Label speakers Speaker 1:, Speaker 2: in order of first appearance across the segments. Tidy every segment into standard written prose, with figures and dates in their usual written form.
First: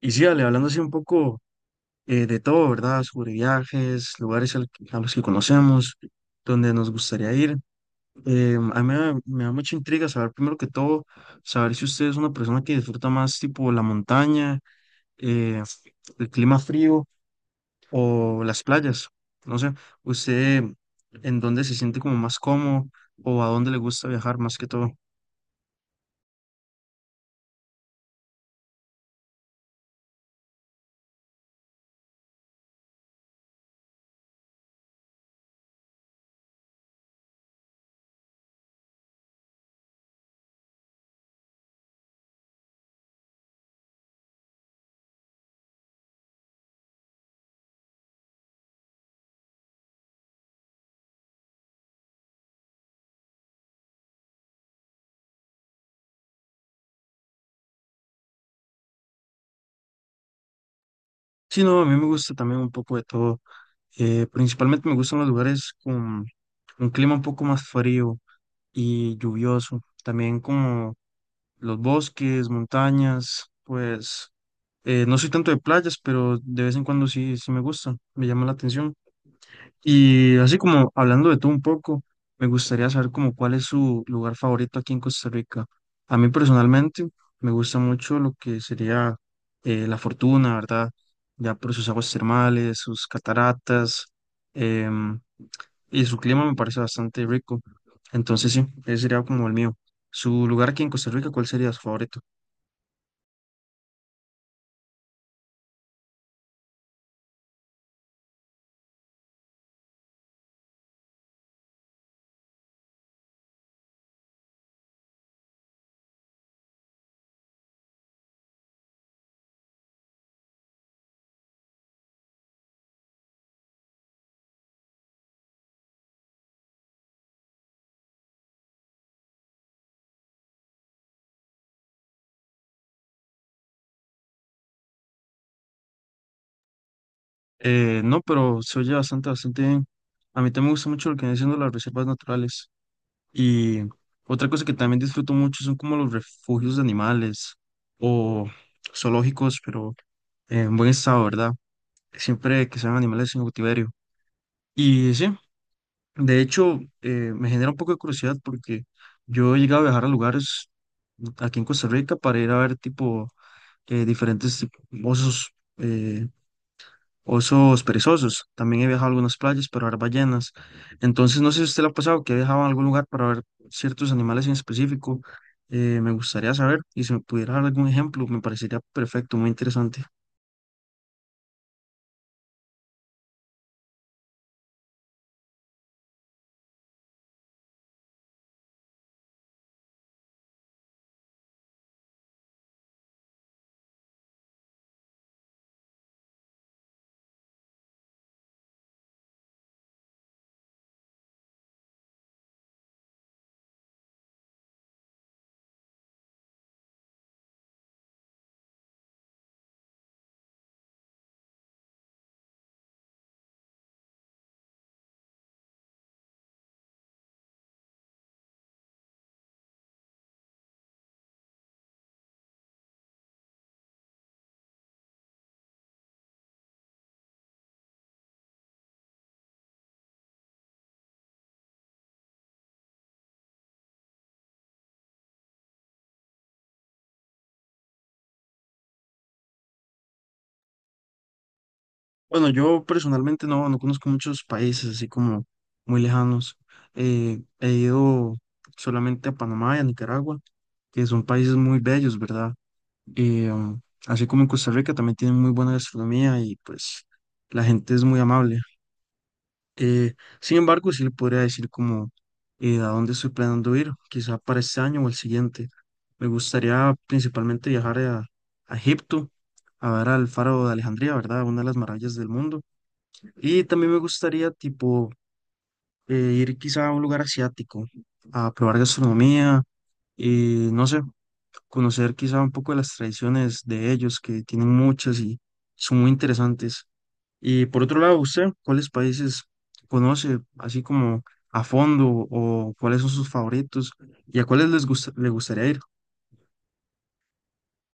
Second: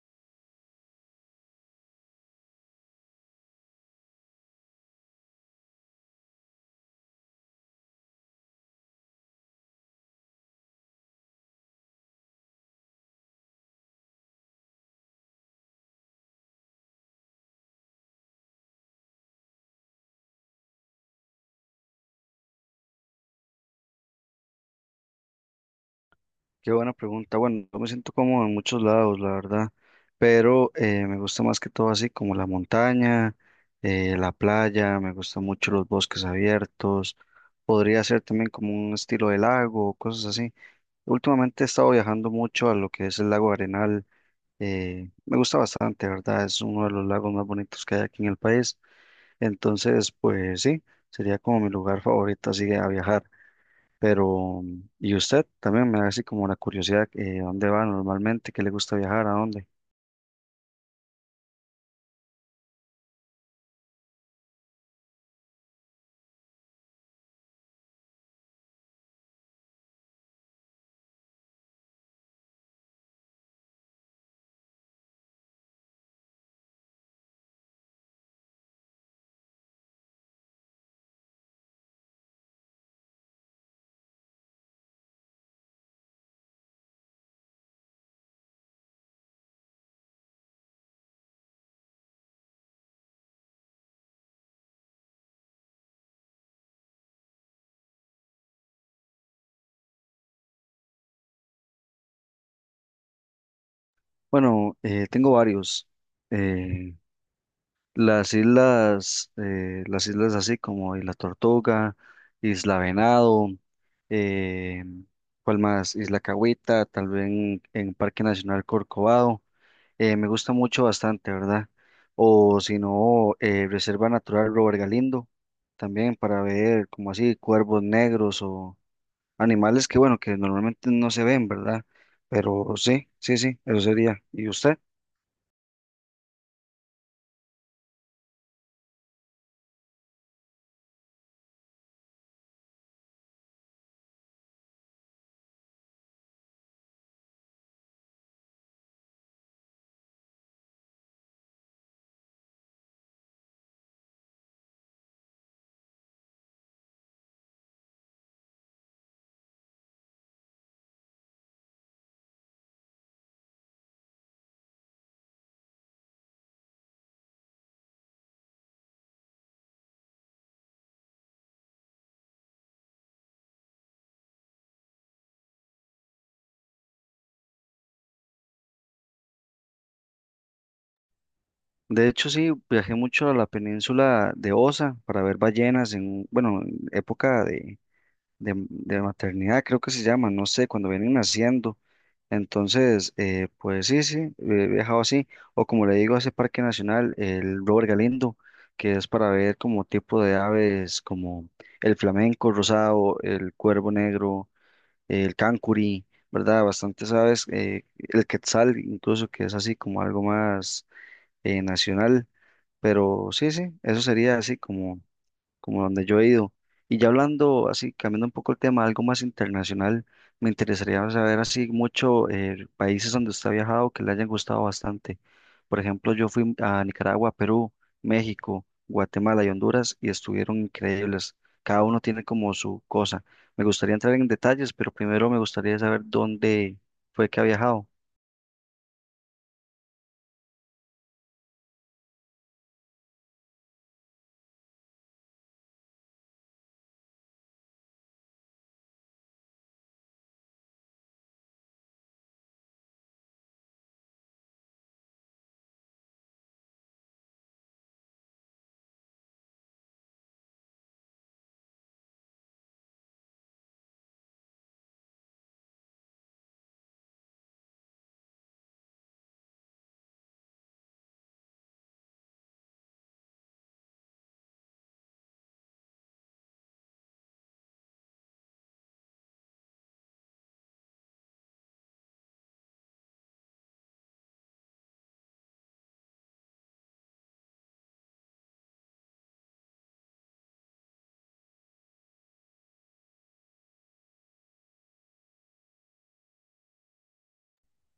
Speaker 1: Y sí, Ale, hablando así un poco de todo, ¿verdad? Sobre viajes, lugares al a los que conocemos, donde nos gustaría ir. A mí me da mucha intriga saber, primero que todo, saber si usted es una persona que disfruta más tipo la montaña, eh, el clima frío o las playas. No sé, usted en dónde se siente como más cómodo o a dónde le gusta viajar más que todo.
Speaker 2: Qué buena pregunta. Bueno, yo me siento cómodo en muchos lados, la verdad, pero me gusta más que todo así como la montaña, la playa, me gustan mucho los bosques abiertos, podría ser también como un estilo de lago, cosas así. Últimamente he estado viajando mucho a lo que es el lago Arenal, me gusta bastante, ¿verdad? Es uno de los lagos más bonitos que hay aquí en el país, entonces pues sí, sería como mi lugar favorito así a viajar. Pero, y usted también me da así como la curiosidad, ¿a dónde va normalmente? ¿Qué le gusta viajar? ¿A dónde?
Speaker 1: Sí, no, a mí me gusta también un poco de todo. Principalmente me gustan los lugares con un clima un poco más frío y lluvioso. También como los bosques, montañas, pues no soy tanto de playas, pero de vez en cuando sí, sí me gusta, me llama la atención. Y así como hablando de todo un poco, me gustaría saber como cuál es su lugar favorito aquí en Costa Rica. A mí personalmente me gusta mucho lo que sería La Fortuna, ¿verdad? Ya por sus aguas termales, sus cataratas, em, y su clima me parece bastante rico. Entonces sí, ese sería como el mío. ¿Su lugar aquí en Costa Rica, cuál sería su favorito?
Speaker 2: Bueno, tengo varios. eh, las islas, las islas así como Isla Tortuga, Isla Venado, eh, ¿cuál más? Isla Cahuita, tal vez en Parque Nacional Corcovado. Me gusta mucho bastante, ¿verdad? O si no, Reserva Natural Robert Galindo, también para ver como así cuervos negros o animales que, bueno, que normalmente no se ven, ¿verdad? Pero sí, eso sería. ¿Y usted?
Speaker 1: No, pero se oye bastante, bastante bien. A mí también me gusta mucho lo que vienen siendo las reservas naturales. Y otra cosa que también disfruto mucho son como los refugios de animales o zoológicos, pero en buen estado, ¿verdad? Siempre que sean animales en cautiverio. Y sí, de hecho, me genera un poco de curiosidad porque yo he llegado a viajar a lugares aquí en Costa Rica para ir a ver tipo eh, diferentes tip- osos. eh, Osos perezosos. También he viajado a algunas playas para ver ballenas. Entonces, no sé si a usted le ha pasado que ha viajado a algún lugar para ver ciertos animales en específico. Me gustaría saber y si me pudiera dar algún ejemplo, me parecería perfecto, muy interesante.
Speaker 2: De hecho, sí, viajé mucho a la península de Osa para ver ballenas en, bueno, en época de maternidad, creo que se llama, no sé, cuando vienen naciendo. Entonces, pues sí, he viajado así. O como le digo, a ese parque nacional, el Robert Galindo, que es para ver como tipo de aves como el flamenco rosado, el cuervo negro, el cancuri, ¿verdad? Bastantes aves, el quetzal incluso, que es así como algo más nacional, pero sí, eso sería así como como donde yo he ido. Y ya hablando, así, cambiando un poco el tema, algo más internacional, me interesaría saber así mucho países donde usted ha viajado que le hayan gustado bastante. Por ejemplo, yo fui a Nicaragua, Perú, México, Guatemala y Honduras y estuvieron increíbles. Cada uno tiene como su cosa. Me gustaría entrar en detalles, pero primero me gustaría saber dónde fue que ha viajado.
Speaker 1: Bueno, yo personalmente no, no conozco muchos países así como muy lejanos. He ido solamente a Panamá y a Nicaragua, que son países muy bellos, ¿verdad? Eh, um, Así como en Costa Rica también tienen muy buena gastronomía y pues la gente es muy amable. Eh, Sin embargo, sí le podría decir como a dónde estoy planeando ir, quizá para este año o el siguiente. Me gustaría principalmente viajar a Egipto, a ver al faro de Alejandría, ¿verdad? Una de las maravillas del mundo. Y también me gustaría, tipo, eh, ir quizá a un lugar asiático, a probar gastronomía, y no sé, conocer quizá un poco de las tradiciones de ellos, que tienen muchas y son muy interesantes. Y por otro lado, ¿usted cuáles países conoce así como a fondo o cuáles son sus favoritos y a cuáles les gusta, le gustaría ir?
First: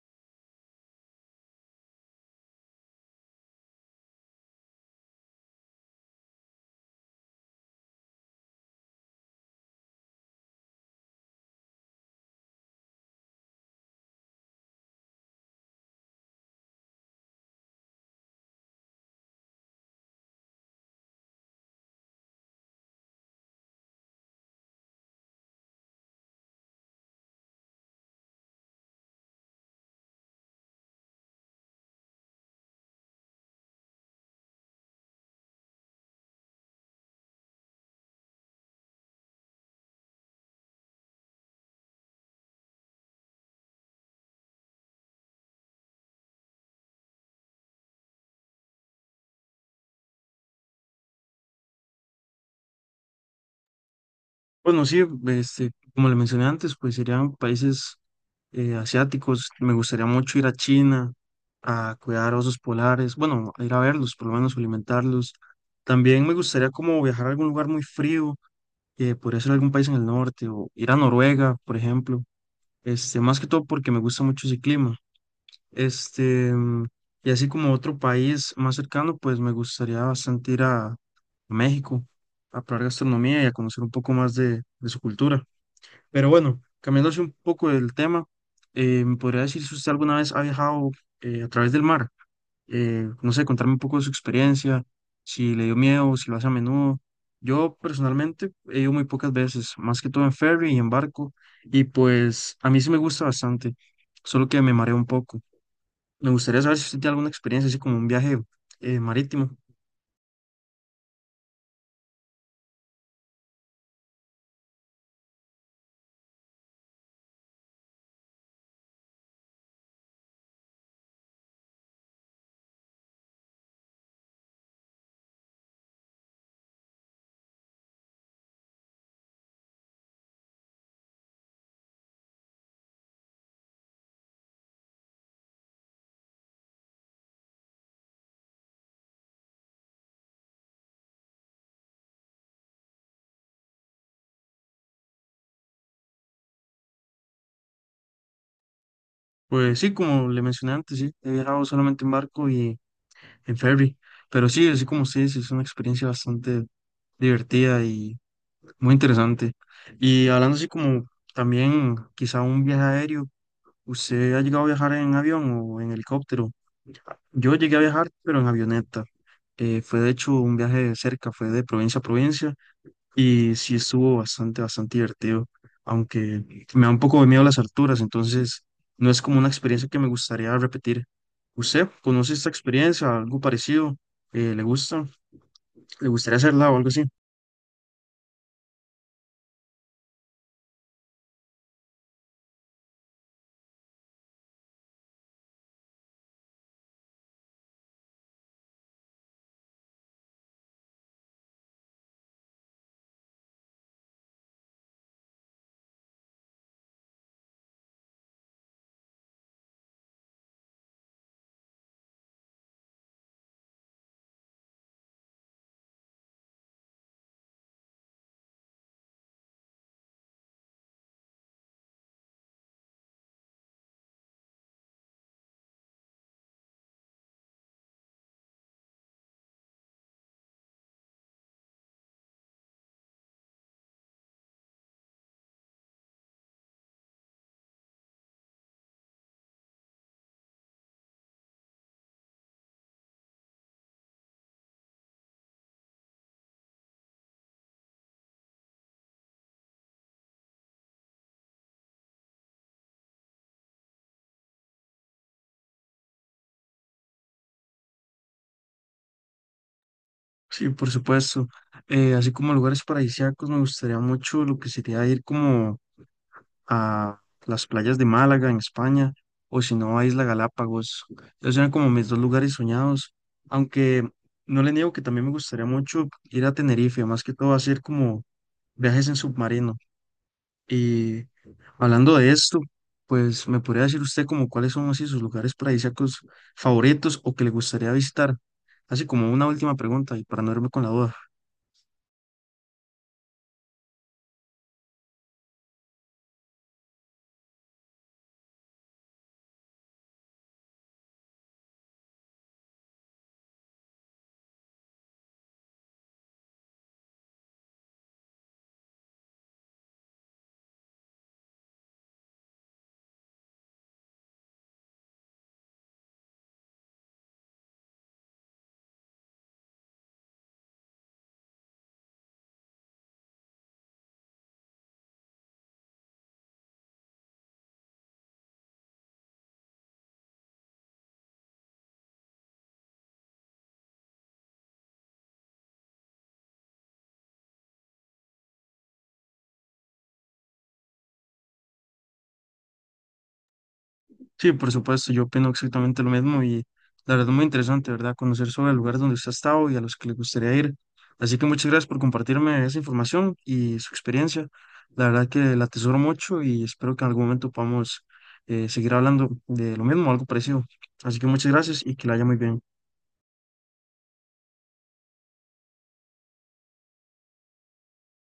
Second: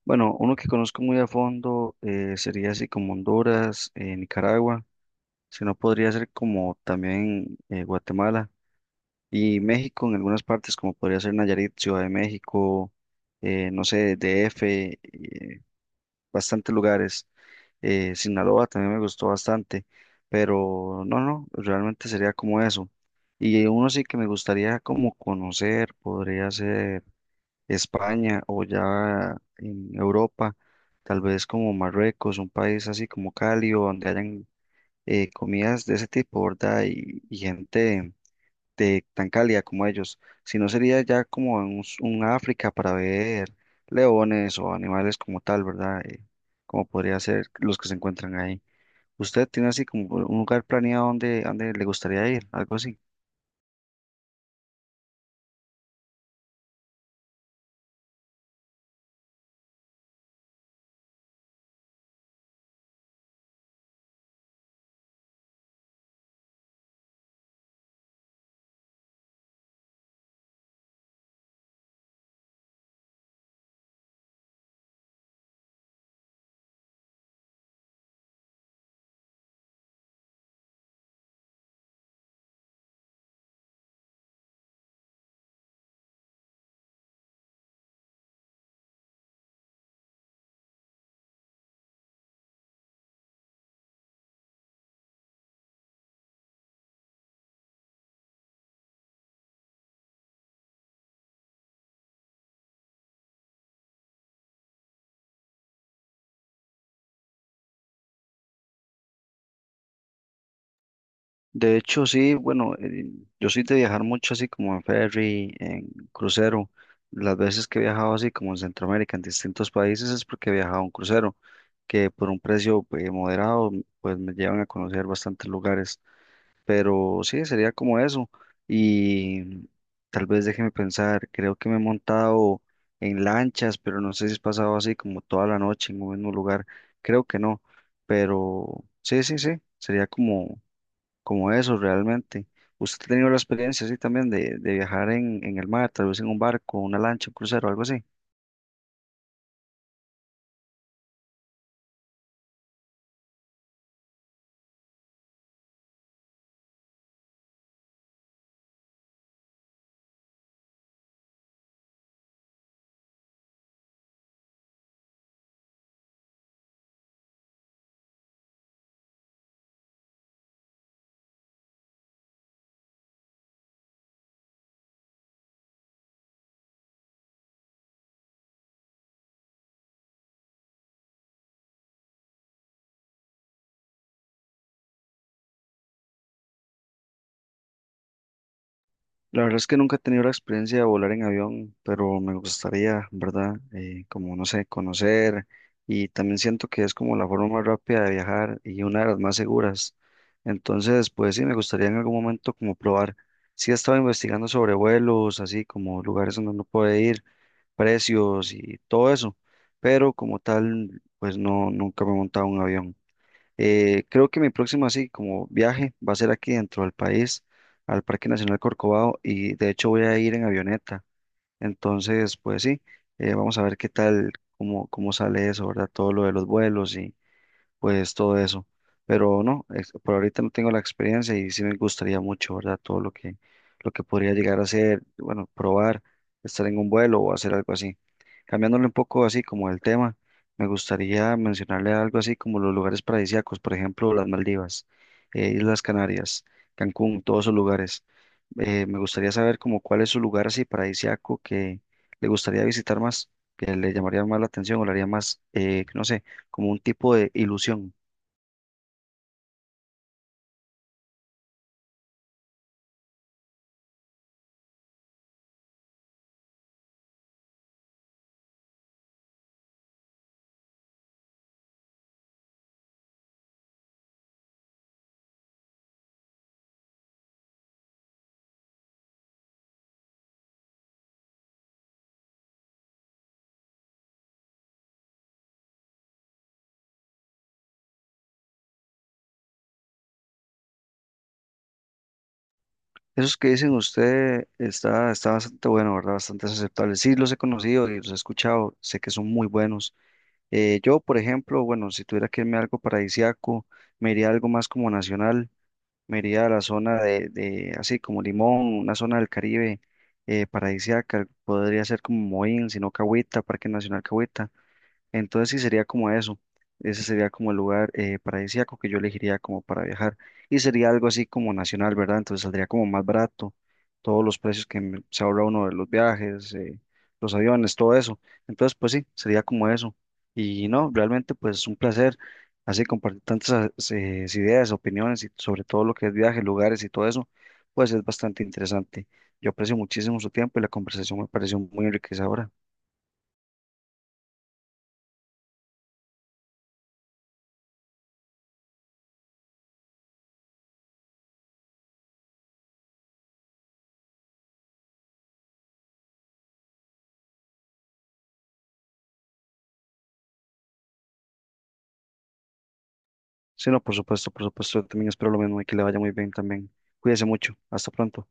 Speaker 2: Bueno, uno que conozco muy a fondo sería así como Honduras, Nicaragua. Si no, podría ser como también Guatemala y México en algunas partes, como podría ser Nayarit, Ciudad de México, no sé, DF, eh, bastantes lugares. Sinaloa también me gustó bastante, pero no, realmente sería como eso. Y uno sí que me gustaría como conocer, podría ser España o ya en Europa, tal vez como Marruecos, un país así como cálido, donde hayan comidas de ese tipo, ¿verdad? Y gente de tan cálida como ellos. Si no sería ya como en un, un África para ver leones o animales como tal, ¿verdad? Como podría ser los que se encuentran ahí. ¿Usted tiene así como un lugar planeado donde le gustaría ir? Algo así.
Speaker 1: Bueno, sí, este, como le mencioné antes, pues serían países asiáticos. Me gustaría mucho ir a China a cuidar osos polares, bueno, a ir a verlos, por lo menos alimentarlos. También me gustaría como viajar a algún lugar muy frío, podría ser algún país en el norte o ir a Noruega, por ejemplo. Este, más que todo porque me gusta mucho ese clima. Este, mm, y así como otro país más cercano, pues me gustaría bastante ir a México a probar gastronomía y a conocer un poco más de su cultura. Pero bueno, cambiándose un poco del tema, ¿me podría decir si usted alguna vez ha viajado a través del mar? No sé, contarme un poco de su experiencia, si le dio miedo, si lo hace a menudo. Yo personalmente he ido muy pocas veces, más que todo en ferry y en barco, y pues a mí sí me gusta bastante, solo que me mareo un poco. Me gustaría saber si usted tiene alguna experiencia así como un viaje marítimo.
Speaker 2: De hecho, sí, bueno, yo soy de viajar mucho así como en ferry, en crucero. Las veces que he viajado así como en Centroamérica, en distintos países, es porque he viajado en crucero. Que por un precio moderado, pues me llevan a conocer bastantes lugares. Pero sí, sería como eso. Y tal vez déjeme pensar, creo que me he montado en lanchas, pero no sé si he pasado así como toda la noche en un mismo lugar. Creo que no. Pero sí, sería como eso realmente. ¿Usted ha tenido la experiencia así también de viajar en el mar, tal vez en un barco, una lancha, un crucero, algo así?
Speaker 1: Pues sí, como le mencioné antes, sí, he viajado solamente en barco y en ferry, pero sí, así como usted dice, es una experiencia bastante divertida y muy interesante. Y hablando así como también quizá un viaje aéreo, ¿usted ha llegado a viajar en avión o en helicóptero? Yo llegué a viajar, pero en avioneta. Fue de hecho un viaje de cerca, fue de provincia a provincia. Y sí estuvo bastante, bastante divertido, aunque me da un poco de miedo las alturas, entonces no es como una experiencia que me gustaría repetir. ¿Usted conoce esta experiencia, algo parecido? ¿Le gusta? ¿Le gustaría hacerla o algo así?
Speaker 2: La verdad es que nunca he tenido la experiencia de volar en avión, pero me gustaría, ¿verdad? Como, no sé, conocer y también siento que es como la forma más rápida de viajar y una de las más seguras. Entonces, pues sí, me gustaría en algún momento como probar. Sí he estado investigando sobre vuelos, así como lugares donde uno puede ir, precios y todo eso, pero como tal, pues no, nunca me he montado en un avión. Creo que mi próximo así como viaje va a ser aquí dentro del país, al Parque Nacional Corcovado, y de hecho voy a ir en avioneta. Entonces, pues sí, vamos a ver qué tal, cómo sale eso, ¿verdad? Todo lo de los vuelos pues todo eso. Pero no, por ahorita no tengo la experiencia y sí me gustaría mucho, ¿verdad? Todo lo lo que podría llegar a hacer, bueno, probar, estar en un vuelo o hacer algo así. Cambiándole un poco así como el tema, me gustaría mencionarle algo así como los lugares paradisíacos, por ejemplo, las Maldivas, Islas Canarias, Cancún, todos esos lugares. Me gustaría saber como cuál es su lugar así paradisíaco que le gustaría visitar más, que le llamaría más la atención o le haría más, no sé, como un tipo de ilusión.
Speaker 1: Sí, por supuesto. Así como lugares paradisíacos, me gustaría mucho lo que sería ir como a las playas de Málaga en España o si no a Isla Galápagos. Esos eran como mis dos lugares soñados, aunque no le niego que también me gustaría mucho ir a Tenerife, más que todo hacer como viajes en submarino. Y hablando de esto, pues me podría decir usted como cuáles son así sus lugares paradisíacos favoritos o que le gustaría visitar. Así como una última pregunta y para no irme con la duda.
Speaker 2: Esos que dicen usted está bastante bueno, ¿verdad? Bastante aceptable. Sí, los he conocido y los he escuchado, sé que son muy buenos. Yo, por ejemplo, bueno, si tuviera que irme a algo paradisíaco, me iría a algo más como nacional, me iría a la zona de así como Limón, una zona del Caribe paradisíaca, podría ser como Moín, sino Cahuita, Parque Nacional Cahuita. Entonces sí sería como eso. Ese sería como el lugar paradisíaco que yo elegiría como para viajar. Y sería algo así como nacional, ¿verdad? Entonces saldría como más barato. Todos los precios que se ahorra uno de los viajes, los aviones, todo eso. Entonces, pues sí, sería como eso. Y no, realmente pues es un placer así compartir tantas ideas, opiniones y sobre todo lo que es viajes, lugares y todo eso, pues es bastante interesante. Yo aprecio muchísimo su tiempo y la conversación me pareció muy enriquecedora.
Speaker 1: Sí, por supuesto, yo opino exactamente lo mismo y la verdad es muy interesante, ¿verdad? Conocer sobre el lugar donde usted ha estado y a los que le gustaría ir. Así que muchas gracias por compartirme esa información y su experiencia. La verdad que la atesoro mucho y espero que en algún momento podamos seguir hablando de lo mismo, algo parecido. Así que muchas gracias y que la haya muy bien.
Speaker 2: Sí, no, por supuesto, yo también espero lo mismo y que le vaya muy bien también. Cuídese mucho, hasta pronto.